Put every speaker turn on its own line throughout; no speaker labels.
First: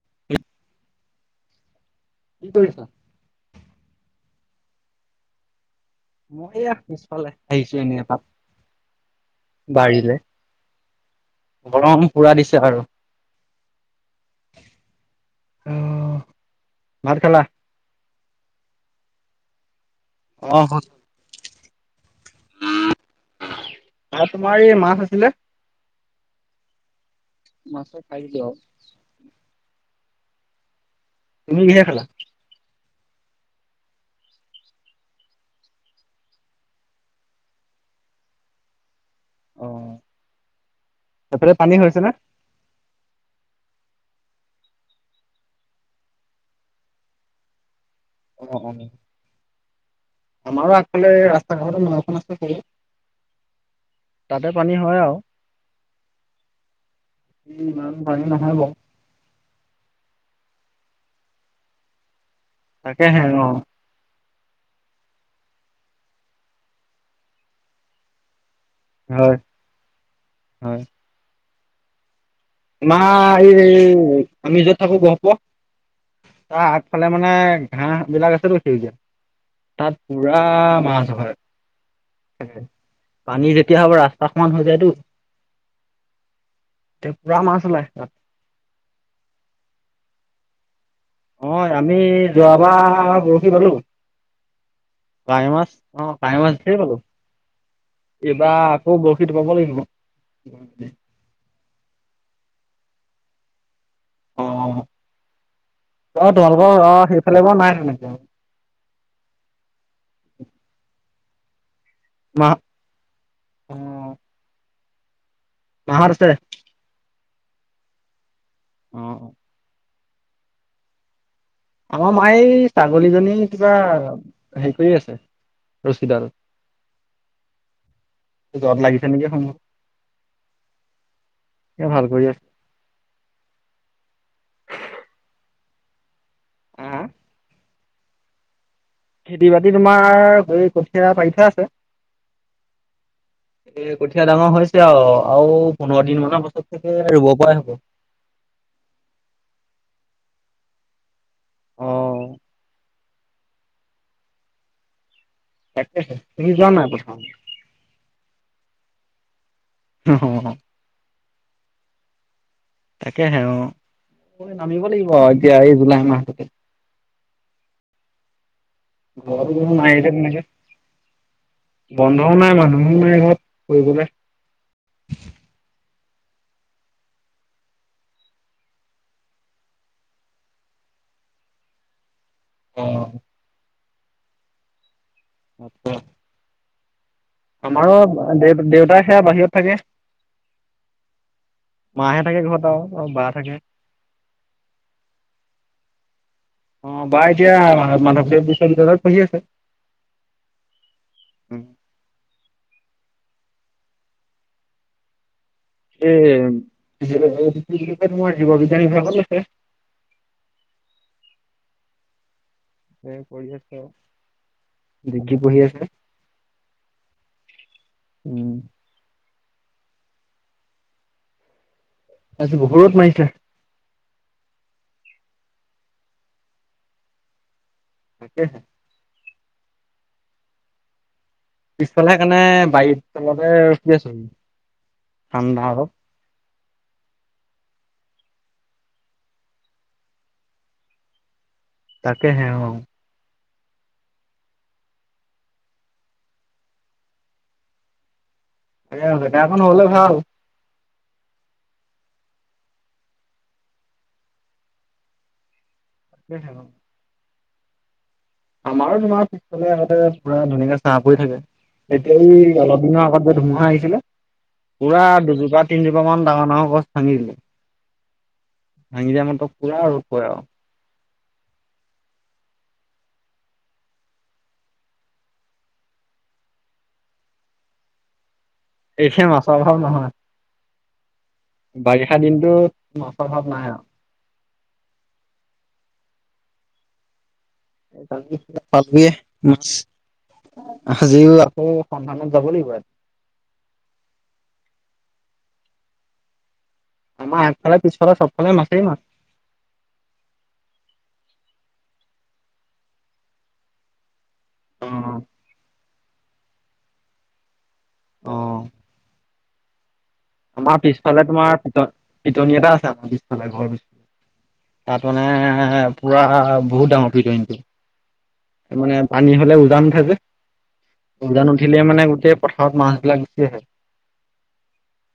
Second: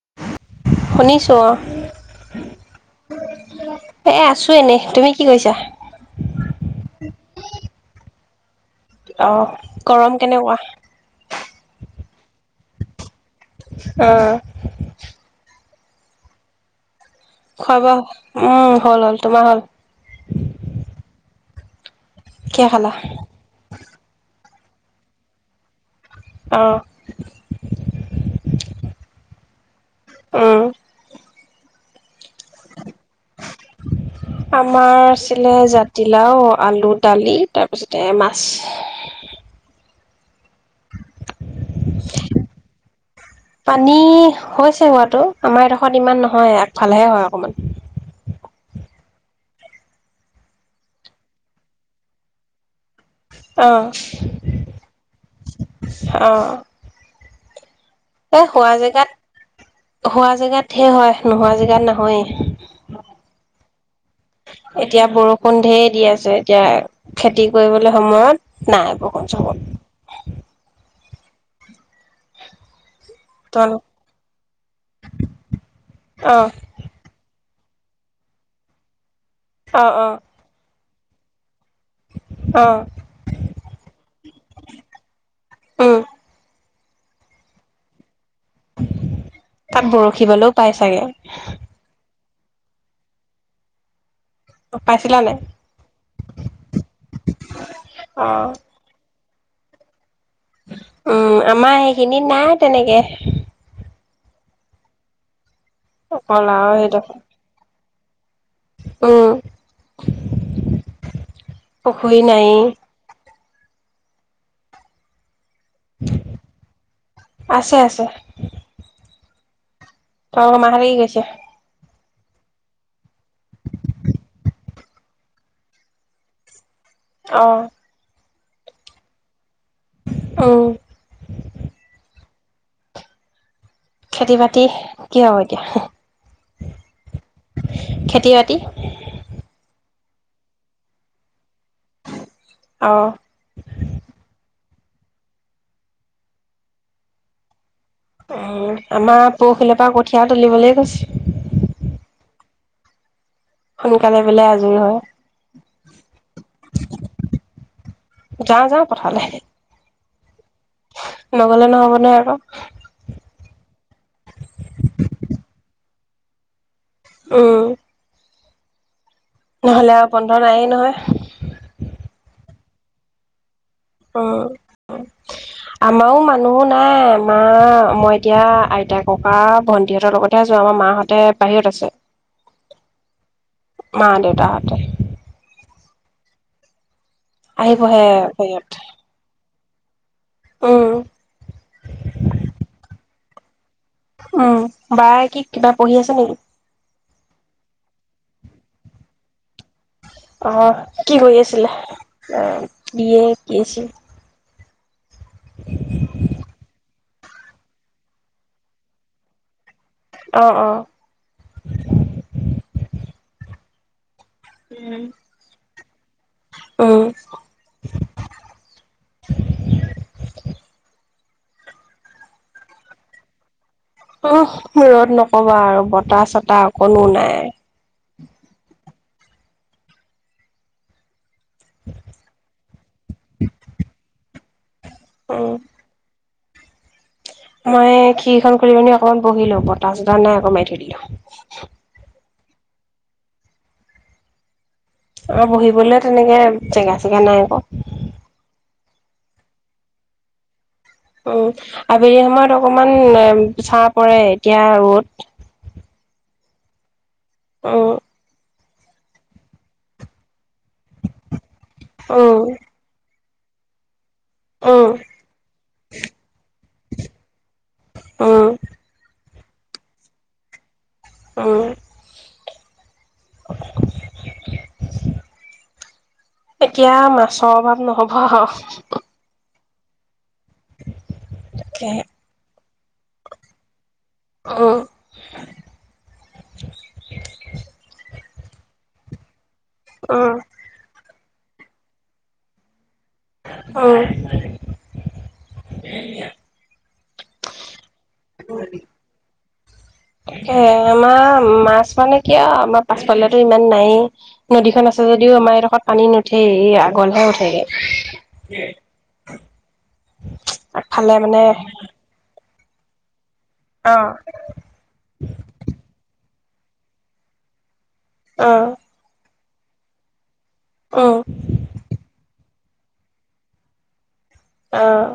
[inaudible]
শুনিছোঁ' অ'।
কি কৰিছা?
এ আছো এনেই, তুমি কি কৰিছা?
মইয়া পিছফালে আহিছো এনে এপাক।
অ গৰম
বাৰিলে।
কেনেকুৱা
গৰম পূৰা দিছে আৰু।
উম
অঁ
খোৱা-বোৱা! উম, হ'ল, হ'ল তোমাৰ হ, ল!
অ হ'ল।
কিহে খালা?
আমাৰ এই মাছ আছিলে!
অ
মাছে খাই দিছো আৰু।
উম,
তুমি কিহে খালা?
আমাৰ আছিলে জাতিলাও আলু দালি তাৰপিছতে মাছ।
অ সেইফালে পানী হৈছে নে!
পানী হৈছে হোৱাটো আমাৰ এডোখৰত ইমান নহয় আগফালেহে হয় অকমান।
[inaudible] আমাৰো আগফালে ৰাস্তা কাষতে নাওখন আছে
অ,
তাতে পানী হয় আৰু।
অ,
উম ইমান পানী
এ,
নহয়
হোৱা
বাৰু
জেগাত হোৱা জেগাত হে হয় নোহোৱা জেগাত নহয়।
তাকেহে অ
এতিয়া বৰষুণ ধেৰ দি আছে এতিয়া খেতি কৰিবলে সময়ত। নাই বৰষূণ
হয়
সৰষূণ।
হয়। তোমাৰ
তোমালোক
এই আমি য'ত থাকো গহপুৰ
অ
তাৰ আগফালে মানে ঘাঁহ বিলাক আছেতো সেউজীয়া,
অ
তাত
অ
পুৰা মাছ হয়।
অ
[unintelligible] পানী যেতিয়া হ'ব ৰাস্তা সমান হৈ জাইটো।
উম
তে পুৰা মাছ ওলাই তাত।
তাত বৰশী বলৈও পাই চাগে
হয় আমি যোৱাবাৰ বৰশী বালো।
পাইছিলা নাই
কাৱৈ মাছ অ', কাৱৈ মাছ ধেৰ পালো।
অ
এইবাৰ আকৌ বৰশীটো বাব লাগিব।
উম, আমাৰ সেইখিনিত নাই তেনেকে
অ-অ,
অকল আৰু
তোমালোকৰ অ,
সেইডোখৰ
সেইফালে বাৰু নাই তেনেকে।
উম, পুখুৰী
মা
নাইয়ে।
অ। মাহঁত আছে?
আছে, আছে।
অ', অ'।
অ', মা কালি গৈছি।
আমাৰ মাই ছাগলীজনী কিবা হে। কৰি আছে ৰছীডাল।
আহঁ,
জত লাগিছে নেকি [unintelligible]
উম
এতিয়া ভাল কৰি আছে।
খেতি বাতি কি হব এতিয়া? খেতি বাতি?
খেতি বাতি তোমাৰ হৈ কঠীয়া পাৰি থোৱা আছে।
অ
এ কঠীয়া ডাঙৰ হৈছ আও আৰু পোন্ধৰ দিন মানৰ পাছত চাগে ৰুব পৰাই হ'ব।
উম আমাৰ পৰখিলৰ পৰা কঠীয়া তুলিবলৈ কৈছে।
অহ।
সোনকালে বোলে আজৰি হয়।
তাকেহে তুমি যোৱা নাই পথাৰলে?
যাওঁ যাওঁ পথাৰলে।
উ হু [unintelligible]
নগলে নহ'ব নহয় আক।
তাকেহে অঁ, নামিব লাগিব আও এতিয়া এই জুলাই মাহটোতে।
আহ
ঘৰ নাইতি
বন্ধ
তেনেকে
নায়েই নহয়
বন্ধ পাও নাই মানুহো মাৰ ঘৰত ফবলৈ
মাও মানুহো নাই মা মই এতিয়া আইতা ককা ভন্টিহঁতৰ লগতহে আছো আমাৰ মা ততে বাহিৰত আছে
অ
ম দেউটাটে
আচছা আমাৰো
আহিবহে
দেউ
হেৰিয়ত
দেউতা সেয়া বাহিৰত থাকে
উম
মে থাকে ঘৰত আৰু বা থাকে
উম বাাৰ কি কিবা পঢ়ি আছে নেকি
অ বা এতিয়া মাধৱদেৱ বিশ্ববিদ্যালয়ত পঢ়ি আছে
অ কি কৰি আছিলে বিয় কি আছিল
এ তোমাৰ জীৱ বিজ্ঞান ভ ভ আছে
আহ অ
স পৰিয়ছে
উম উম
উম তাৰছ বহত মাৰিছে
উ ৰ'দ নকবা আৰু বতাহ চতাহ অকোনো নাই
আাকে হ পিছফালে সেইকাৰণে বাৰীত তলতে ৰ কি আছো
উম
ঠাণ্ডা অলপ
মই খ্ষীৰখন খুলি পি অকমান বহিলো বতচ নাই আকো মাৰি থৈ দিলো
কে হে অ
আৰু বহিবলৈ তেনেকে জেগা চেগা নাই আকৌ
সেই এখন হলে ভাল
উ আবেলি সময়ত অকমান চাহ পৰে এতিয়া ৰ'দ
সছ
আহ
আমাৰো তোমাৰ পিছফালে আগতে পুৰা ধুনীয়াকে চাহ পৰি থাকে এতিয়
উম,
এই অলপ দিনৰ আগত ধুমুা আহিছিলে
উম,
পুৰা দুজোপা তিনজোপা মান ডাঙৰ ডাঙৰ গছ ভাঙিছিলে
উম,
ভঙি দ মাৰ ত পুৰা আৰু খ
অ [unintelligible] এতিয়া মাছৰ অভাৱ নহ'ব
এইখ মাছৰ অভাৱ নহয়
উম!
বাৰিষা দিনতো মাছৰ ভাৱ নাই আৰু
অ!
পালে মাছ
উম,
সাজিও আকৌ সন্ন্তানত যাব লাগিব ই
আহ!
আমাৰ একফালে পিছফালে সবফালে মাছেই মাছ।
এ আমাৰ মাছ মানে কিয় আমাৰ পাছফালো ইমান নাই নদীখন আছে
অ
যদিও আমাৰ এডোখৰত পানী নুঠে এই আগলহে উঠেগে।
অ আমাৰ
আগফালে
পিছফালে
মানে
তোমাৰ পিটন পিটনি এটা আছে আমাৰ পিছ ালে ঘৰ
অ',
তাত মানে পুৰা বহুত ডাঙৰ পিডইংটো
অ',
মানে পানী হলে উজান উঠাই যে
উম,
উজান উঠিলে মানে গোটেই পথাৰত মাছবলাক গুচি আহে
আহ!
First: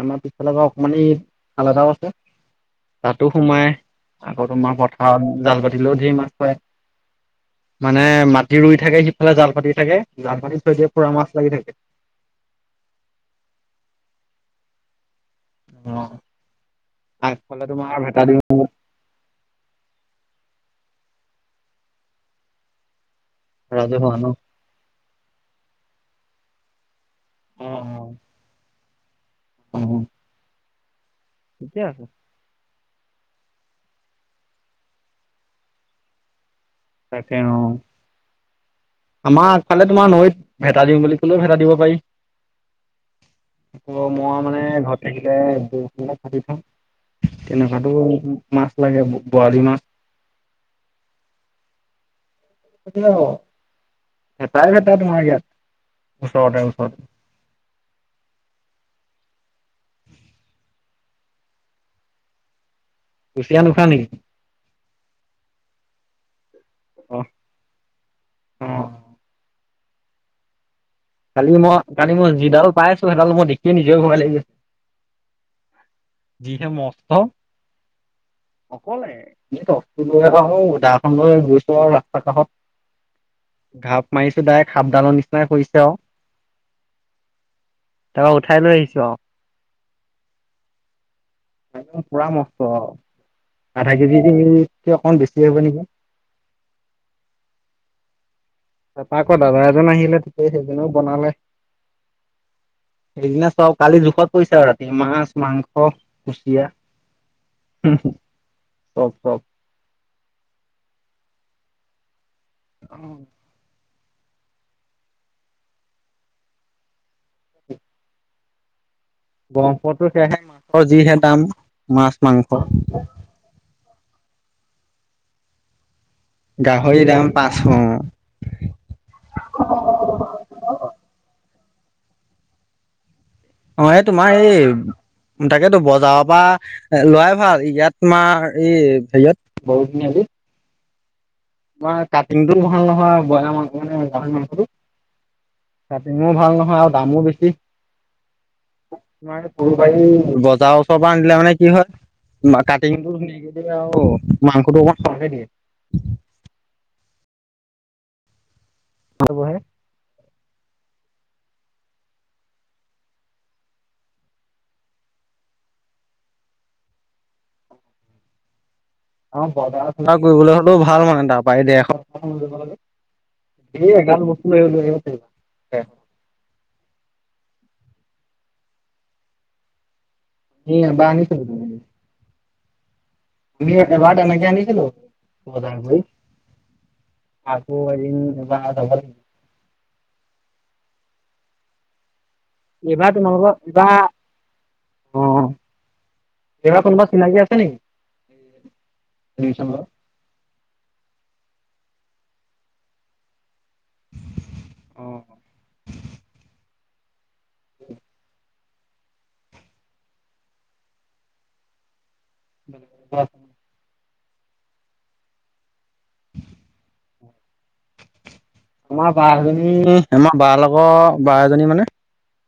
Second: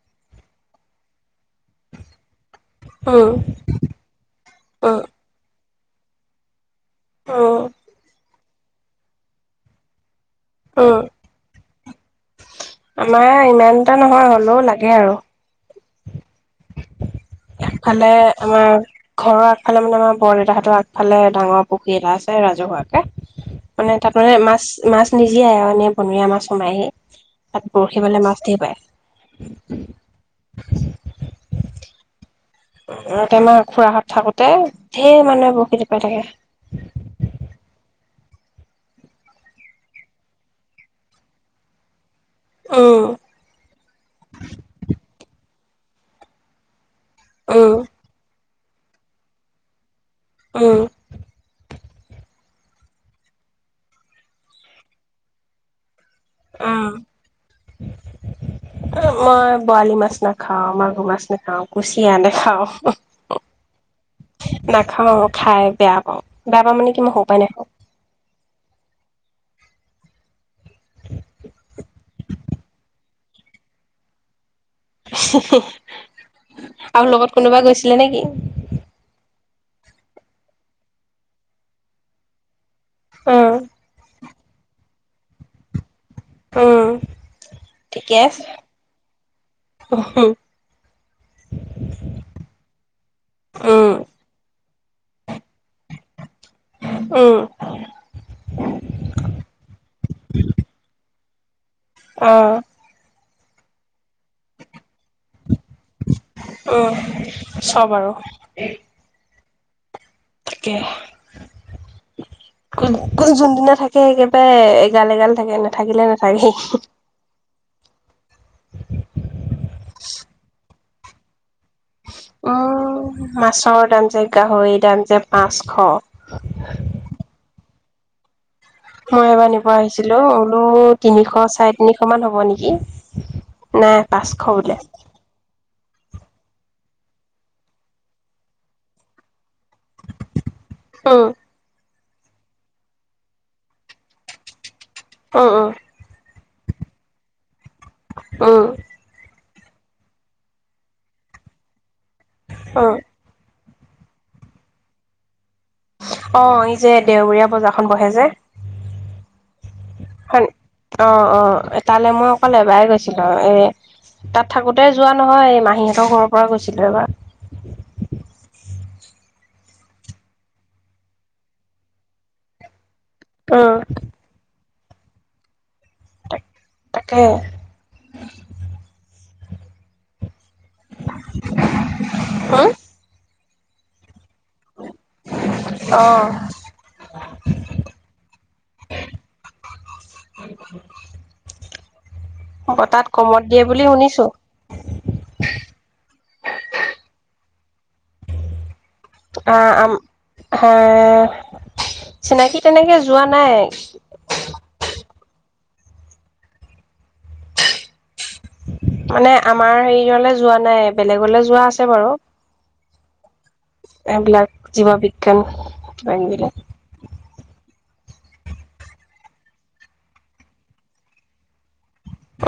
আমাৰ পিছফালৰ পৰা অকমানি খাল এটাও আছে
উম,
তাতো সোমাই আকৌ তোমাৰ
উম,
পথাৰত জাল পাত লো ধেই মাছ পায়।
উম,
মানে মাটি ৰুই থাকে সিফালে জাল পাতি থাকে জাল পাতি থৈ দিয়ে
উম
পুৰা মাছ লাগি থাকে
আমাৰ ইমানটা নহয় হলেও লাগে আৰু।
অঁ।
আগফালে আমাৰ ঘৰৰ আগফালে মানে আমাৰ বৰদেউতাহঁতৰ আগ ফালে ডাঙৰ পুখুৰী এটা আছে ৰাজহুৱাকে মানে তাত
ৰাজহুৱা ন
মানে মাছ মাছ নিজীয়াই আও এনেই বনৰীয়া মাছ সোমাইহি, তাত বৰশী বালে মাছ ধেই পায়।
উম। কেতিয়া আছ
অহ' তোমাৰ খুৰাহত থাকোঁতে ধেৰ মানুহে বশি টোপাই থাকে।
তাকে ন আমাৰ আগফালে তোমাৰ নৈত ভেটা দিওঁ বুলি ক'লেও ভেটা দিব পাৰি।
উম,
আহ মই মানে ঘৰত থাকিলে বশি বিলাক কাটি থম।
উম,
তেনেকুৱাতো মাছটো আহে বৰালী মাছ।
অহ'
কিয় ভেতাই ভেতা তোমাৰ ইয়াত ওচৰতে
উম।
ওচৰত
মই বৰালি মাছ নাখাওঁ, মাগুৰ মাছ নাখাওঁ, কুচিয়া নাখাওঁ।
কুচিয়া নোখোৱা নেকি
নাখাওঁ আৰু খাই বেয়া পাওঁ। বেয়া পাওঁ মানে কি মই
অ
সৰু পৰাই নাখাওঁ।
অ কালি মই কালি মই যিডাল পাই আছোঁ। সেইডাল মই দেখিয়ে নিজেও ভয় লাগি যিহে
আৰু
মষ্ট
লগত কোনোবা গৈছিলে নেকি?
অকলে কি ক'ৰ লৈ আহা দাখন লৈ গৈছোঁ আৰু ৰাস্তা কাষত
উম,
ঘাপ মাৰিছোঁ ডাইৰেক্ট সাপডালৰ নিচিনাই কৰিছে আৰু
উম,
তাৰপৰা উঠাই লৈ আহিছোঁ আৰু
অশ হো
একদম পুৰা মষ্ট
উম,
আধা কেজি অকমান বেছি হ'ব নেকি
উম।
তাৰপাৰ আকৌ দাদা এজন আহিলে, এই সেইজনেও বনালে।
অহ'
সেইদিনা চ'ব কালি জোখত পৰিছে আৰু ৰাতি মাছ, মাংস। চ'ব কুচিয়া
উম, চব
উম,
আৰু
হ'ম চ'ব চ'ব।
তাকে কোন কোন যোনদিনা থাকে। তাকে একেবাৰে এগাল এগাল থাকে নাথাকিলে নাথাকেই।
বৰ্পটো সেয়াহে মাছৰ যিহে দাম। মাছ মাংস
অ, মাছৰ দাম যে গাহৰিৰ দাম যে পাঁচশ।
গাহৰিৰ দাম পাঁচশ অৱ।
মই এবাৰ নিব আহিছিলো বোলো তিনিশ চাৰে তিনিশ মান হ'ব নেকি?
অৱ
নাই
এই
পাঁচশ
তোমাৰ এই
বোলে
দাগ তাকেতো বজাৰৰ পৰা লোৱাই ভাল ইয়াত তোমাৰ এই হেৰিয়ত বৰগুৰি তিনিআলিত।
উম।
তোমাৰ কাটিং টো ভাল নহয়, ব্ৰইলাৰ মাংস মানে গাহৰ মাংসটো।
উম, উম,
কাটিঙো ভাল নহয় আৰু দামো বেছি,
উম,
তোমাৰ ফুলবাৰী বজাৰৰ ওচৰৰ পৰা আনিলে মানে কি হয়,
উম।
কাটিংটো ধুনীয়াকে আও মাংসটো অকণমান সৰকে দিয়ে।
অৱ এই যে দেওবৰীয়া বজাৰখন বহে যে।
[unintelligible]
হয়নি, অৱ অৱ তালৈ মই অকল এবাৰে গৈছিলো এ তাত থাকোতে যোৱা নহয় মাহীঁতৰ ঘৰৰ পৰা গৈছিলো এবাৰ
[unintelligible] অ বজাৰ চজাৰ কৰিবলৈ হ'লেও ভাল মানে তাৰ পৰা দেৰশ
উম,
ট দেই গান বস্তু লৈ হলো আহিবিবা
তাকে হুম
নিচ নাই জিছিলো বত আকৌ হব
অ বতাত
এইবাৰটোো ন
কমত দিয়ে বুলি
এইবাৰ
শুনিছো
অ কা কোনোবা চিনাকি আছে নেকি
অ
এডমিচন লোৱা?
আম হা চিনাকি তেনেকে যোৱা নাই
উম
মানে আমাৰ হেৰিয়লে যোৱা নাই বেলেগলৈ যোৱা আছে বাৰু
ব
এইবিলাক জীৱা বিজ্ঞান বিল
আমাৰ বা এজনী আমাৰ ব লগৰ বা এজনী মানে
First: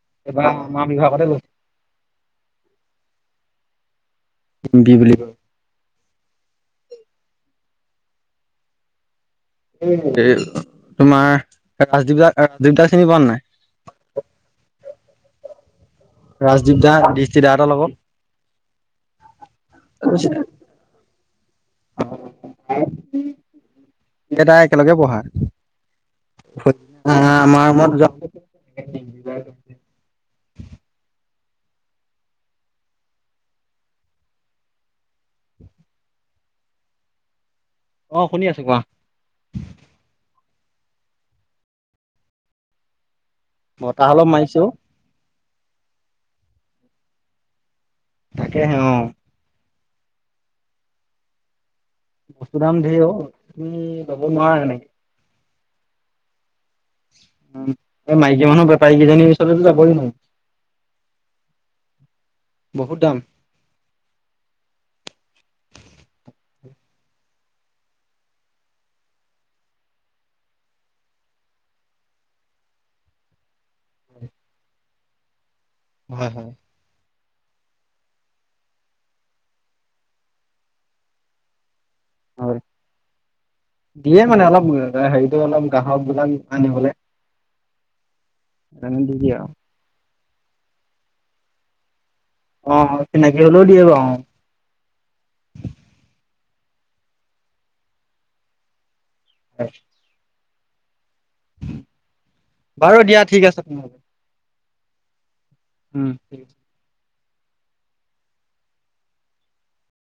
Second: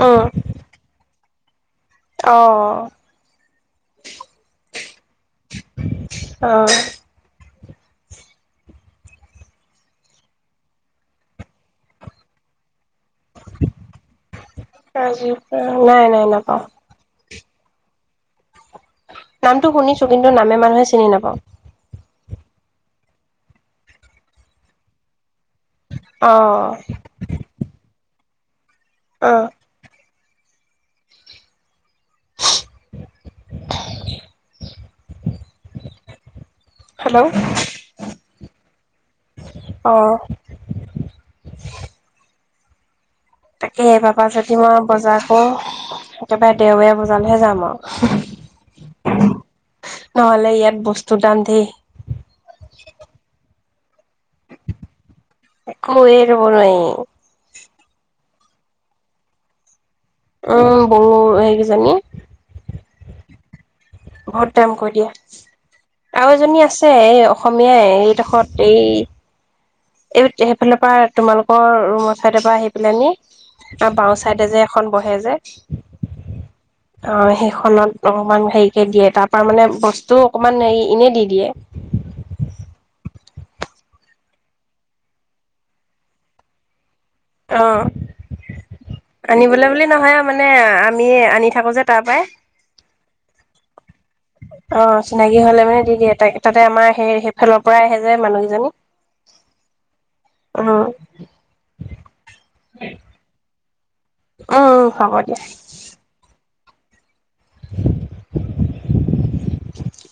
উম
এবাৰ মামি ঘাব গৈছ
অ
বি বুলি ক
আহ
এই তোমাৰ ৰাজদ্বীপ দাস ৰাজদ্বীপ দাস চিনি পন নাই
ৰাজীৱ নাই নাই নাপাওঁ
ৰাজদ্বীপ দাস দৃষ্টি দাাৰ লগত
নামতটো শুনিছো কিন্তু নামে মানুহে চিনি নাপাওঁ
এটাাই একেলগে বঢ়া
অ
আমাৰত
অ
য [unintelligible]
হেল্ল'
আহ শুনি আছো কোৱা
অ তাকে
বতাহ
এইবাবা
অলপ
যদি
মাৰিছো
মই বজাৰ কৰো একেবাৰে দেওে বজালেহে যাম আৰু
তাকে হে অ
নহলে ইয়াত বস্তু দাম দেই
বস্তু দাম ধেৰ অ তুমি ল'ব নোৱাৰা নেকি
একো এ ৰব নাই
এই মাইকী মানুহ বেপাৰীেইজনানীৰ ওচৰতো যাবই নোৱাৰয়
উম বড়ো হেই কিজনী
বহুত দাম
বহুত দাম কৈ দিয়ে আৰু এজনী আছে এই অসমীয়াই এইডোখৰত এই এই সেইফালৰ পৰা তোমালোকৰ ৰুমৰ চাইডৰ পৰা আহি পেলাই নি আৰু বাওঁ ছাইডে যে এখন বহে যে
হয় হয়
অ সেইখনত অলপমান হেৰি [unintelligible] দিয়ে তাৰপৰা মানে বস্তু অকণমান হেৰি এনেই দি দিয়ে
হয় দিয়ে মানে অলপ হেৰিটো অলপ গ্ৰাহক বিলাক আনিবলৈ
অ
দি দিয়ে আৰু
আনিবলৈ বুলি নহয় আৰু মানে আমি আনি থাকো যে তাৰ পৰাই
অ চিনাকি হলেও দিয়ে বাৰু
অ চিনাকি হলে মানে দি দিয়ে তাক তাতে আমাৰ সেই সেইফালৰ পৰাই আহে যে মানুহকেইজনী
হয়।
অ',
বাৰু দিয়া ঠিক আছে তেনেহলে।
উম, হ'ব দিয়া।
উম ঠিক আছে
[unintelligible]